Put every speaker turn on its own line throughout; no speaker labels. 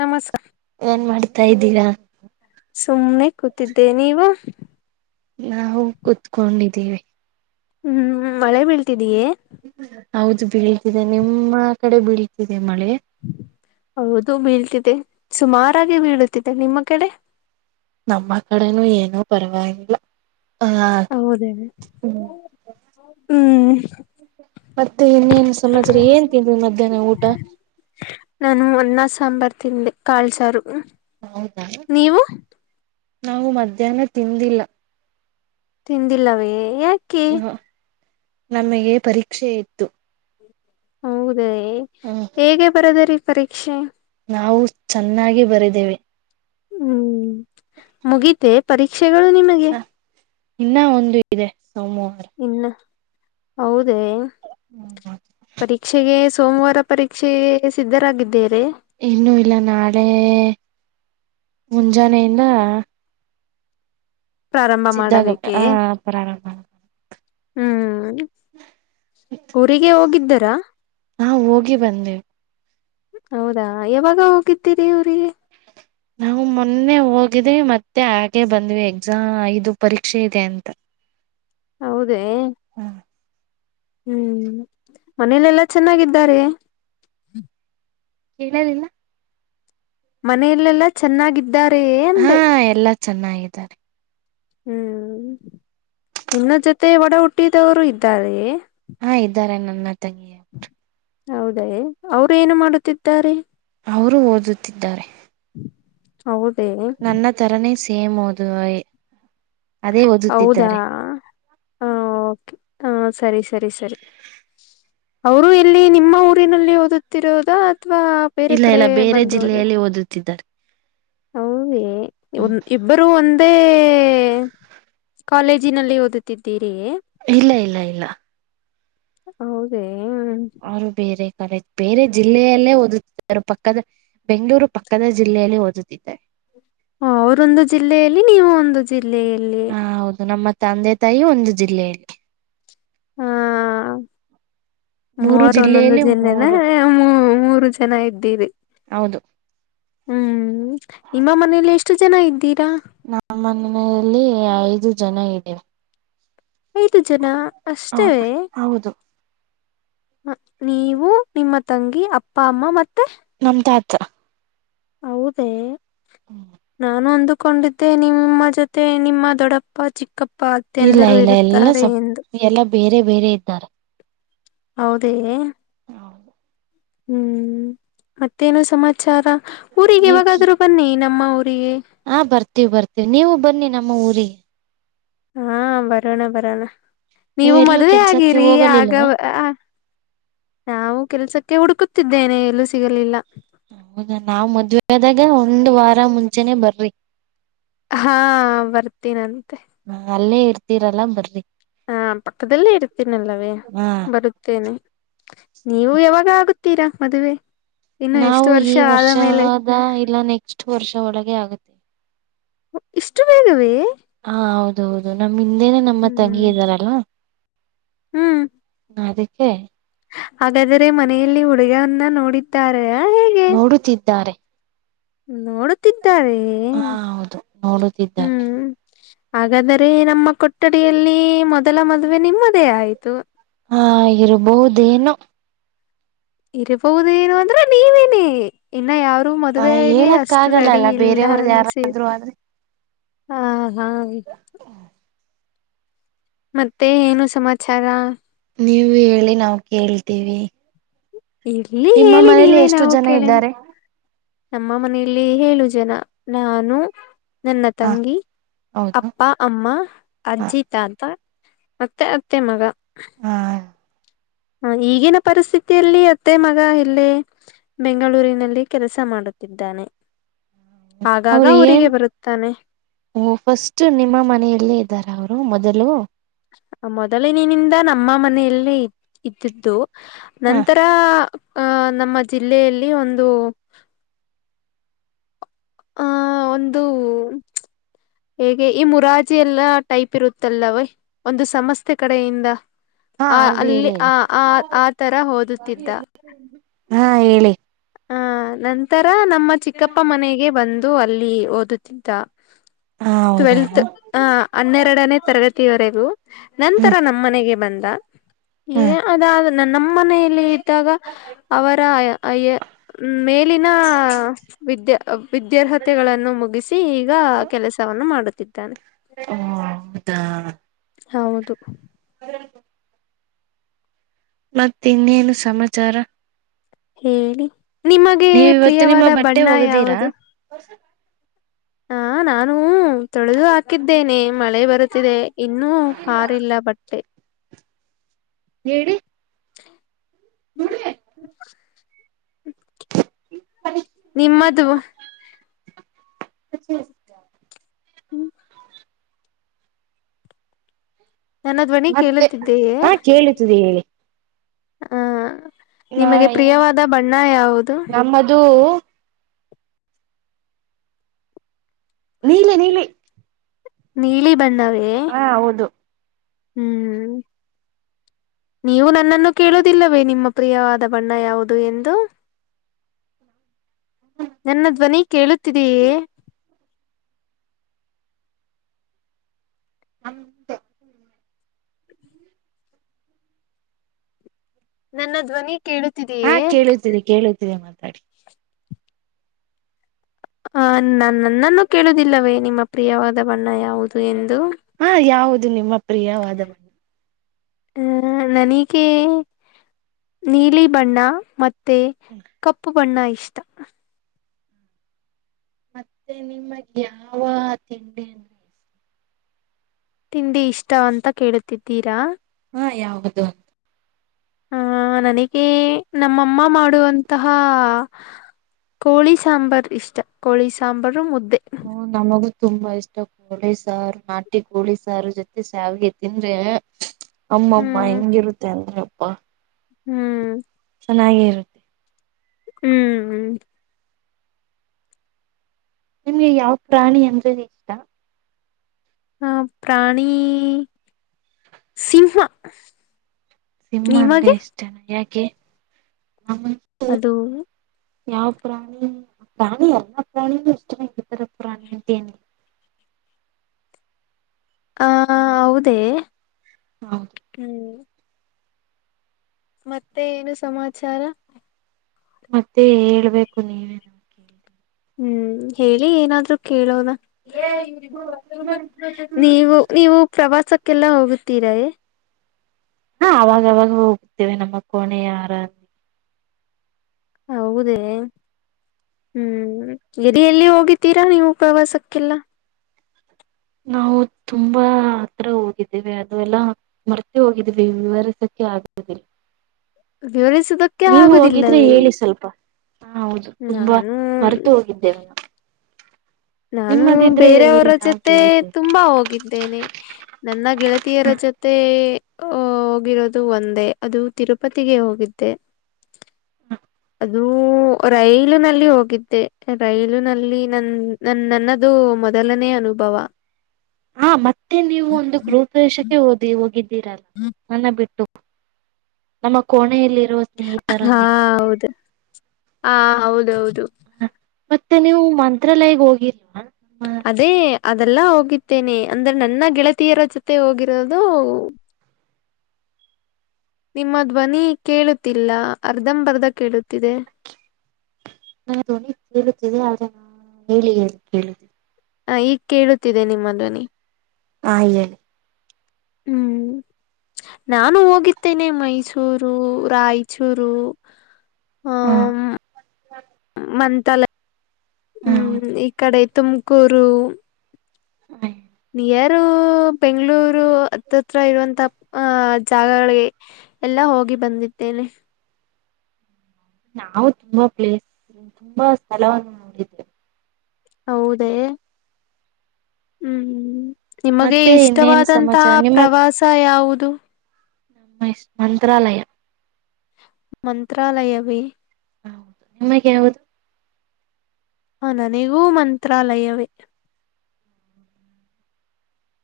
ನಮಸ್ಕಾರ
ಏನ್ ಮಾಡ್ತಾ ಇದ್ದೀರಾ
ಸುಮ್ನೆ ಕೂತಿದ್ದೆ ನೀವು
ನಾವು ಕುೂತ್ಕೊಂಡಿದ್ದೀವಿ
ಹ್ಮ್ ಮಳೆ ಬೀಳ್ತಿದೀಯೇ
ಹೌದು ಬೀಳ್ತಿದೆ ನಿಮ್ಮ ಕಡೆ ಬೀಳ್ತಿದೆ ಮಳೆ
ಹೌದು ಬೀಳ್ತಿದೆ ಸುಮಾರಾಗಿ ಬೀಳುತ್ತಿದೆ ನಿಮ್ಮ ಕಡೆ
ನಮ್ಮ ಕಡೆನೂ ಏನೂ ಪರವಾಗಿಲ್ಲ ಹ
ಹೌದೇ ಹ್ಮ್
ಮತ್ತೆ ಇನ್ನೇನ್ ಸಮಾಜ್ರ ಏನ್ ತಿಂದ್ರಿ ಮಧ್ಯಾಹ್ನ ಊಟ
ನಾನುನ್ನ ಸಾಂಬಾರ್ ತಿಂದೆ ಕಾಳ್ಸಾರು
ಹೌದಾ
ನೀವು
ನಾವು ಮಧ್ಯಾಹ್ನ ತಿಂದಿಲ್ಲ
ತಿಂದಿಲ್ಲವೇ ಯಾಕೆ
ಹ ನಮಗೆ ಪರೀಕ್ಷೆ ಇತ್ತು
ಹೌದ
ಹ್ಮ
ಹೇಗೆ ಬರದ ರೀ ಪರೀಕ್ಷೆ
ನಾವು ಚೆನ್ನಾಗಿ ಬರಿದ್ದೇವೆ
ಹ್ಮ್ ಮುಗಿತೆ ಪರೀಕ್ಷೆಗಳು ನಿಮಗೆ
ಇನ್ನ ಒಂದು ಇದೆ ಸೋಮವಾರ
ಇನ್ನು ಹೌದ ಪರೀಕ್ಷೆಗೆ ಸೋಮವಾರ ಪರೀಕ್ಷೆ ಸಿದ್ಧರಾಗಿದ್ದೇರೆ
ಇನ್ನುೂ ಇಲ್ಲ ನಾಳೆ ಮುಂಜಾನೆಯಿಂದ
ಪ್ರಾರಂಭ
ಸಿದ್ದಾಗ
ಮಾಡಬೇಕೇ
ಆ ಪ್ರಾರಂಭ
ಹ್ಮ್ ಊರಿಗೆ ಹೋಗಿದ್ದರಾ
ನಾ ಹೋಗಿ ಬಂದೆ
ಹೌದಾ ಯಾವಾಗ ಹೋಗಿದ್ದೀರಿ ಊ್ರಿಗೆ
ನಾವು ಮೊನ್ನೆ ಹೋಗಿದೀವಿ ಮತ್ತೆ ಹಾಗೆ ಬಂದ್ವಿ ಎಕ್ಸಾಮ್ ಇದು ಪರೀಕ್ಷೆ ಇದೆ ಅಂತ
ಹೌದ
ಹ್ಮ
ಹ್ಮ್ ಮನೇಲೆಲ್ಲಾ ಚೆನ್ನಾಗಿದ್ದಾರೆ
ಹೇಳಲಿಲ್ಲ
ಮನೆಯಲ್ಲೆಲ್ಲಾ ಚೆನ್ನಾಗಿದ್ದಾರೇ ಅಂದೆ
ಹ ಎಲ್ಲಾ ಚೆನ್ನಾಗಿದ್ದಾರೆ
ಹ್ಮ್ ಇನ್ನ ಜೊತೆ ಒಡ ಹುಟ್ಟಿದವರು ಇದ್ದಾರೆ
ಹಾ ಇದ್ದಾರೆ ನನ್ನ ತಂಗಿ
ಹೌದಾ ಅವ್ರ ಏನು ಮಾಡುತ್ತಿದ್ದಾರೆ
ಅವರು ಓದುತ್ತಿದ್ದಾರೆ
ಹೌದೇ
ತರಾನೇ ಸೇಮ್ ಓದು ಅದೇ
ಹೌದಾ
ಓದುತ್ತಿದ್ದಾರೆ
ಹ ಓಕೆ ಹ ಸರಿ ಸರಿ ಸರಿ ಅವರು ಇಲ್ಲಿ ನಿಮ್ಮ ಊರಿನಲ್ಲಿ ಓದುತ್ತಿರೋದ ಅಥವಾ ಬೇರೆ
ಇಲ್ಲ
ಕಡೆ
ಇಲ್ಲ ಬೇರೆ
ಬಂದೋದ
ಜಿಲ್ಲೆಯಲ್ಲಿ ಓದುತ್ತಿದ್ದಾರೆ
ಹೌದೇ
ಹ್ಮ್
ಇಬ್ಬರೂ ಒಂದೇ ಕಾಲೇಜಿನಲ್ಲಿ ಓದುತ್ತಿದ್ದೀರಿಯೇ
ಇಲ್ಲ ಇಲ್ಲ ಇಲ್ಲ
ಹೌದೇ
ಅವರು ಬೇರೆ ಕಾಲೇಜ್ ಬೇರೆ ಜಿಲ್ಲೆಯಲ್ಲೇ ಓದುತ್ತಾರ ಪಕ್ಕದ ಬೆಂಗಳೂರು ಪಕ್ಕದ ಜಿಲ್ಲೆಯಲ್ಲಿ ಓದುತ್ತಿದ್ದೆ
ಹ ಅವರೊಂದು ಜಿಲ್ಲೆಯಲ್ಲಿ ನೀವು ಒಂದು ಜಿಲ್ಲೆಯಲ್ಲಿ
ಹ ಹೌದು ನಮ್ಮ ತಂದೆ ತಾಯಿ ಒಂದು ಜಿಲ್ಲೆಯಲ್ಲಿ
[inaudible]
ಮೂರು
ಮೂವರು ಒಂದೊಂದು
ಜಿಲ್ಲೆಯಲ್ಲಿ
ಜಿಲ್ಲೆನ
ಮೂರು
ಮೂ ಮೂರು ಜನ ಇದ್ದೀರಿ
ಹೌದು
ಹ್ಮ್ ನಿಮ್ಮ ಮನೇಲಿ ಎಷ್ಟು ಜನ ಇದ್ದೀರಾ
ನಮ್ಮ ಮನೆಯಲ್ಲಿ ಐದು ಜನ ಇದೆ
ಐದು ಜನ ಅಷ್ಟೇ
ಹೌದಾ ಹೌದು
ನೀವು ನಿಮ್ಮ ತಂಗಿ ಅಪ್ಪ ಅಮ್ಮ ಮತ್ತೆ
ನಮ್ಮ ತಾತ
ಹೌದೇ
ಹ್ಮ
ನಾನು ಅಂದುಕೊಂಡಿದ್ದೆ ನಿಮ್ಮ ಜೊತೆ ನಿಮ್ಮ ದೊಡ್ಡಪ್ಪ ಚಿಕ್ಕಪ್ಪ
ಇಲ್ಲ
ಅತ್ತೆಂದರು
ಇಲ್ಲ ಎಲ್ಲ
ಇರುತ್ತಾರೆ ಎಂದು
ಎಲ್ಲ ಬೇರೆ ಬೇರೆ ಇದ್ದಾರೆ
ಹೌದೇ ಹ್ಮ್ ಮತ್ತೇನು ಸಮಾಚಾರ
ನೀವ್
ಊರಿಗೆವಾಗಾದ್ರೂ ಬನ್ನಿ ನಮ್ಮ ಊರಿಗೆ
ಹಾ ಬರ್ತೀವಿ ಬರ್ತೀವಿ ನೀವು ಬನ್ನಿ ನಮ್ಮ ಊರಿಗೆ
ಹಾ ಬರೋಣ ಬರೋಣ ನೀವು
ಎಲ್ಲೂ
ಮದ್ವೆ
ಕೆಲ್ಸಕ್ಕೆ
ಆಗಿರಿ ಆಗ
ಹೋಗಲಿಲ್ವಾ
ನಾವು ಕೆಲ್ಸಕ್ಕೆ ಹುಡುಕುತ್ತಿದ್ದೇನೆ ಎಲ್ಲೂ ಸಿಗಲಿಲ್ಲ
ಹೌದಾ ನಾವ್ ಮದ್ವೆ ಆದಾಗ ಒಂದ್ ವಾರ ಮುಂಚೆನನೆ ಬರ್ರಿ
ಹಾ ಬರ್ತೀನಂತೆ
ಹ ಅಲ್ಲೇ ಇರ್ತೀರಲ್ಲ ಬರೀ
ಹಾ ಪಕ್ಕದಲ್ಲೇ ಇರ್ತೀನಲ್ಲವೇ
ಹಾ
ಬರುತ್ತೇನೆ ನೀವು ಯಾವಾಗ ಆಗುತ್ತೀರಾ ಮದುವೆ ಇನ್ನು
ನಾವು
ಎಷ್ಟು ವರ್ಷ
ಈ
ಆದ ಮೇಲೆ
ವರ್ಷದ ಇಲ್ಲ ನೆಕ್ಸ್ಟ್ ವರ್ಷ ಒಳಗೆ ಆಗುತ್ತೆ
ಇಷ್ಟು ಬೇಗವೇ
ಹಾ ಹೌದ ಹೌದು ನಮ್ ಹಿಂದೇನೆ ನಮ್ಮ ತಂಗಿ
ಹ್ಮ್
ಇದ್ದಾರಲ್ಲ
ಹ್ಮ್
ನದಕ್ಕೆ
ಹಾಗಾದ್ರೆ ಮನೆಯಲ್ಲಿ ಹುಡುಗವನ್ನ ನೋಡಾರ
ನೋಡುತ್ತಿದ್ದಾರೆ
ನೋಡುತ್ತಿದ್ದಾರೆ
ಹಾ ಹೌದು ನೋಡುತ್ತಿದ್ದಾರೆ
ಹ್ಮ್ ಹಾಗಾದರೆ ನಮ್ಮ ಕೊಠಡಿಯಲ್ಲಿ ಮೊದಲ ಮದುವೆ ನಿಮ್ಮದೇ ಆಯ್ತು
ಹಾಗಿರಬಹದೇನು
ಇರಬಹುದೇಏನು ಅಂದ್ರೆ ನೀವೇನ ಇನ್ನ ಯಾರೂ ಮದ್ುವೆಗೆ
ಹೇಳಕ್
ಅಷ್ಟು ರೆಡಿ
ಆಗಲ್ಲಲ್ಲ
ಇಲ್ಲ
ಬೇರೆಯವ್ರ್ದ
ಅನ್ಸಿದ
ಯಾರಾದ್ರು ಆದ್ರೆ
ಹಾ, ಹಾ ಮತ್ತೆ ಏನು ಸಮಾಚಾರ,
ನೀವು ಹೇಳಿ ನಾವು ಕೇಳ್ತೀವಿ,
ಇರ್ಲಿ
ನಿಮ್ಮ
ಹೇಳಿ
ಮನೇಲಿ
ನೀವೇನ್
ಎಷ್ಟು
ನಾವ
ಜನ
ಕೇಳನ.
ಇದ್ದಾರೆ
ನಮ್ಮ ಮನೆಯಲ್ಲಿ ಏಳು ಜನ ನಾನು, ನನ್ನ
ಹ
ತಂಗಿ,
ಹೌದು
ಅಪ್ಪ, ಅಮ್ಮ,
ಹ
ಅಜ್ಜಿ, ತಾತ, ಮತ್ತೆ ಅತ್ತೆ ಮಗ,
ಹ್ಮ,
ಹ ಈಗಿನ ಪರಿಸ್ಥಿತಿಯಲ್ಲಿ ಅತ್ತೆ ಮಗ ಇಲ್ಲೇ, ಬೆಂಗಳೂರಿನಲ್ಲಿ ಕೆಲಸ ಮಾಡುತ್ತಿದ್ದಾನೆ.
ಅವ್ರು
ಆಗಾಗ
ಏನ್
ಊರಿಗೆ ಬರುತ್ತಾನೆ.
ಓ ಫಸ್ಟ್ ನಿಮ್ಮ ಮನಲ್ಲೇ ಇದ್ದಾರ ಅವರು. ಮೊದಲು,
ಮೊದಲಿನನಿಂದ ನಮ್ಮ ಮನೆಯಲ್ಲಿ ಇ ಇದ್ದಿದ್ದು.
ಹ
ನಂತರ ಅಹ ನಮ್ಮ ಜಿಲ್ಲೆಯಲ್ಲಿ ಒಂದು, ಆ ಒಂದು, ಹೇಗೆ ಈ ಮುರಾಜಿ ಎಲ್ಲಾ ಟೈಪ್ ಇರುತ್ತಲ್ಲವೆ ಒಂದು ಸಮಸ್ತ ಕಡೆಯಿಂದ,
ಹಾ
ಆ
ಹೌದು
ಅಲ್ಲಿ
ಹೇಳಿ
ಆ
ಹೇಳಿ
ಆ ಆ ತರ ಓದುತ್ತಿದ್ದ.
ಹಾ ಹೇಳಿ,
ಹ ನಂತರ ನಮ್ಮ ಚಿಕ್ಕಪ್ಪ ಮನೆಗೆ ಬಂದು ಅಲ್ಲಿ ಓದುತ್ತಿದ್ದ.
ಹ ಹೌದಾ
ಟ್ವೆಂವೆಲ್ತ್.
ಹ್ಮ
ಹ ಹನ್ನೆರಡನೇ ತರಗತಿವರೆಗೂ, ನಂತರ ನಮ್ಮ ಮನೆಗೆ ಬಂದ.
ಹ್ಮ
ಏ ಅದಾದ ನಮ್ಮ ಮನೆಯಲ್ಲಿ ಇದ್ದಾಗ ಅವರ ಅ ಅಯ್. ಮೇಲಿನ, ವಿದ್ಯಾ ವಿದ್ಯಾರ್ಹತೆಗಳನ್ನು ಮುಗಿಸಿ ಈಗ ಕೆಲಸವನ್ನು ಮಾಡುತ್ತಿದ್ದಾನೆ.
ಓ ಹೌದಾ,
ಹೌದು,
[inaudible] ಮತ್ತೆ ಇನ್ನೇನು ಸಮಾಚಾರ,
ಹೇಳಿ ನಿಮಗೆ
ನೀವ ಇವತ್ತು ನಿಮ್ಮ
ಪ್ರಿಯವಾದ
ಬಟ್ಟೆ
ಬಣ್ಣ
ಒಗದೀರಾ
ಯಾವುದು, ಹಾ ನಾನು ತೊಳೆದು ಹಾಕಿದ್ದೇನೆ ಮಳೆ ಬರುತ್ತಿದೆ. ಇನ್ನುೂ ಪಾರಿಲ್ಲ ಬಟ್
ಹೇಳಿ, [inaudible]
ನಿಮ್ಮ ದ್ವ
[inaudible]
ನನ್ನ ಧ್ವನಿ
ಮತ್ತೆ
ಕೇಳುತ್ತಿದ್ದೇಯೇ.
ಹಾ ಕೇಳುತ್ತಿದೆ ಹೇಳಿ
ಆ, ನಿಮಗೆ ಪ್ರಿಯವಾದ ಬಣ್ಣ ಯಾವುದು,
ಮದು, ನೀಲಿ, ನೀಲಿ
ನೀಲಿ ಬಣ್ಣವೇ,
ಹ ಹೌದು,
ಹ್ಮ್, ನೀವು ನನ್ನನ್ನು ಕೇಳುವುದಿಲ್ಲವೇ ನಿಮ್ಮ ಪ್ರಿಯವಾದ ಬಣ್ಣ ಯಾವುದು ಎಂದು, ನನ್ನ ಧ್ವನಿ ಕೇಳುತ್ತಿದೆಯೇ,
[inaudible]
ನನ್ನ ಧ್ವನಿ
ಹಾ
ಕೇಳುತ್ತಿದೀಯೇ,
ಕೇಳುತ್ತಿದೆ ಕೇಳುತ್ತಿದೆ ಮಾತಾಡಿ,
ಆ ನ ನನ್ನನ್ನು ಕೇಳುವುದಿಲ್ಲವೇ ನಿಮ್ಮ ಪ್ರಿಯವಾದ ಬಣ್ಣ ಯಾವುದು ಎಂದು
ಹಾ ಯಾವುದು ನಿಮ್ಮ ಪ್ರಿಯವಾದ ಮಣ
ಹಹ ನನಗೆ ನೀಲಿ ಬಣ್ಣ ಮ ಕಪ್ಪು ಬಣ್ಣ ಇಷ್ಟ
ಮತ್ತೆ ನಿಮಗ್ ಯಾವ ತಿಂಡಿ ಅಂದ
ತಿಂಡಿ ಇಷ್ಟ ಅಂತ ಕೇಳುತ್ತಿದ್ದೀರಾ
ಹಾ ಯಾವುದು
ಹ ನನಗೆ ನಮ್ಮಮ್ಮ ಮಾಡುವಂತಹ ಕೋಳಿ ಸಾಂಬಾರ್ ಇಷ್ಟ ಕೋಳಿ ಸಾಂಬಾರು ಮುದ್ದೆ
ನಮಗು ತುಂಬಾ ಇಷ್ಟ ಕೋಳಿ ಸಾರು ನಟಿ ಕೋಳಿ ಸಾರು ಜೊತೆ ಸಾವಿಗೆ ತಿಂದ್ರೆ ಅಮ್ಮ ಅಮ್ಮ
ಹ್ಮ್
ಹೆಂಗಿರುತ್ತೆ ಅಂದ್ರ ಅಪ್ಪಾ
ಹ್ಮ್
ಚೆನ್ನಾಗಿರು
ಹ್ಮ್
ನಿಮ್ಗೆ ಯಾವ ಪ್ರಾಣಿ ಅಂದ್ರೆ ಇಷ್ಟ
ಆ ಪ್ರಾಣಿ ಸಿಂಹ
ಸಿಂಹ ಅಂದ್ರೆ
ನಿಮಗೆ
ಇಷ್ಟನ ಯಾಕೆ
ಅದು
ಯಾವ ಪ್ರಾಣಿ ಪ್ರಾಣಿ ಎಲ್ಲ ಪ್ರಾಣಿೂ ಇಷ್ಟನ ಇದರ ಪ್ರಾಣಿ ಅಂತೇಏನ್
ಹ ಹೌದ
ಹೌದು
ಹ್ಮ ಮತ್ತೆ ಏನು ಸಮಾಚಾರ
ಮತ್ತೆ ಹೇಳ್ಬೇಕು ನೀವೇ ನಾ ಕೇಳಿದೆ.
ಹ್ಮ್ ಹೇಳಿ ಏನಾದ್ರು ಕೇಳೋದ ನೀವು ನೀವು ಪ್ರವಾಸಕ್ಕೆಲ್ಲ ಹೋಗುತ್ತೀರ
ಹ ಅವಾಗವಾಗ ಹೋಗ್ತೇವೆ ನಮ್ಮ ಕೋಣೆ ಯಾರಂತ
ಹೌದೇ ಹ್ಮ್ ಎದ ಎಲ್ಲಿ ಹೋಗಿತೀರಾ ನೀವು ಪ್ರವಾಸಕ್ಕೆಲ್ಲ
ನಾವು ತುಂಬಾ ಹತ್ರ ಹೋಗಿದ್ದವಿ ಅದು ಎಲ್ಲ ಮರ್ತ ಹೋಗಿದ್ ವಿವರಿಸಕ್ಕೆ ಆಗುದಿಲ್ಲ
ವಿವರಿಸಿದಕ್ಕೆ
ನೀವು ಹೋಗಿದ್ರೆ ಹೇಳಿ ಸ್ವಲ್ಪ ಹಾ ಹೌದು ತುಂಬಾ
ನಾನು
ಹೊರೆತು ಹೋಗಿದ್ದೇವೆಾನು
ನಾನು ಬೇರೆಯವರ ಜೊತೆ
ಕೇಳ್ತೇವೆ
ತುಂಬಾ ಹೋಗಿದ್ದೇನೆ ನನ್ನ ಗೆಳತಿಯರ ಜೊತೆ ಹೋಗಿರೋದು ಒಂದೇ ಅದು ತಿರುಪತಿಗೆ ಹೋಗಿದ್ದೆ ಅದುೂ ರೈಲು ನಲ್ಲಿ ಹೋಗಿದ್ದೆ ರೈಲು ನಲ್ಲಿ ನನ್ ನನ್ ನನ್ನದು ಮೊದಲನೇ ಅನುಭವ
ಹಾ ಮತ್ತೆ ನೀವು ಒಂದು ಗೃಹ ಪ್ರದೇಶಕ್ಕೆ ಓದಿ ಹೋಗಿದ್ದೀರಲ್ಲ ನನ್ನ ಬಿಟ್ಟು ನಮ್ಮ ಕೋಣೆಯಲ್ಲಿರುವ
ಹಾ
ಸ್ನೇಹಿತರೊಂದಿಗೆ
ಹೌದು ಹ ಹೌದೌದು
ಮತ್ತೆ ನೀವು ಮಂತ್ರಾಲಯಗ್ ಹೋಗಿರಲ್ವಾ
ಅದೇ ಅದೆಲ್ಲ ಹೋಗಿದ್ದೇನೆ ಅಂದ್ರೆ ನನ್ನ ಗೆಳತಿಯರ ಜೊತೆ ಹೋಗಿರೋದು [unintelligible] ನಿಮ್ಮ ಧ್ವನಿ ಕೇಳುತ್ತಿಲ್ಲ ಅರ್ಧಂಬರ್ಧ ಕೇಳುತ್ತಿದೆ
ನಾ ಧ್ವನಿ ಕೇಳುತ್ತಿದೆ ಆದ್ರ ಹೇಳಿ ಅ ಕೇಳಿ [unintelligible]
ಹ ಈಗ್ ಕೇಳುತ್ತಿದೆ ನಿಮ್ಮ ಧ್ವನಿ
ಹಾ ಇಲ್ಲೇ
ಹ್ಮ್ ನಾನು ಹೋಗಿದ್ದೇನೆ ಮೈಸೂರು ರಾಯಚೂರು ಆ
ಹಾ
ಮಂತಾಲ
ಹ
ಹ್ಮ್
ಹೌದಾ
[inaudible] ಇಕಡೆ ತುಮಕೂರು
ಹ
ನಿಯರು ಬೆಂಗಳೂರು ಹತ್ತತ್ರ ಇರುವಂತ ಅಹ ಜಾಗಗಳಿಗೆ ಎಲ್ಲ ಹೋಗಿ ಬಂದಿದ್ದೇನೆ
ನಾವು ತುಂಬಾ ಪ್ಲೇಸ್ ತುಂಬಾ ಸ್ಥಳವನ್ನು ನೋಡಿದ್ವಿ
ಹೌದೇ ಹ್ಮ್್ಮ ನಿಮಗೆ
ಮತ್ತೆ ಇನ್ನೇನ್
ಇಷ್ಟವಾದಂತಹ
ಸಮಾಚಾರ
ಪ್ರವಾಸ ಯಾವುದು
ನಮ್ಮ ಮಂತ್ರಾಲಯ
ಮಂತ್ರಾಲಯವ
ಹೌದು ನಿಮಗೆ ಯಾವದು
ಹ ನನಗೂ ಮಂತ್ರಾಲಯವೇ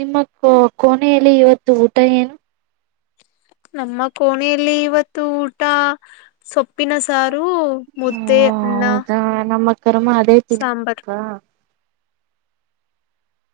ನಿಮ್ಮ ಕೋನೆಯಲ್ಲಿ ಇವತ್ತು ಊಟ ಏನು
ನಮ್ಮ ಕೋಣೆಯಲ್ಲಿ ಇವತ್ತು ಊಟ ಸೊಪ್ಪ ತಪ್ಪಿನ ಸಾರು ಮುದ್ದೆ ಅನ್ನ
ಅಕರಮ ಅದೇ
ಸಾಂಬಾರ್
ತಿೀಪಾ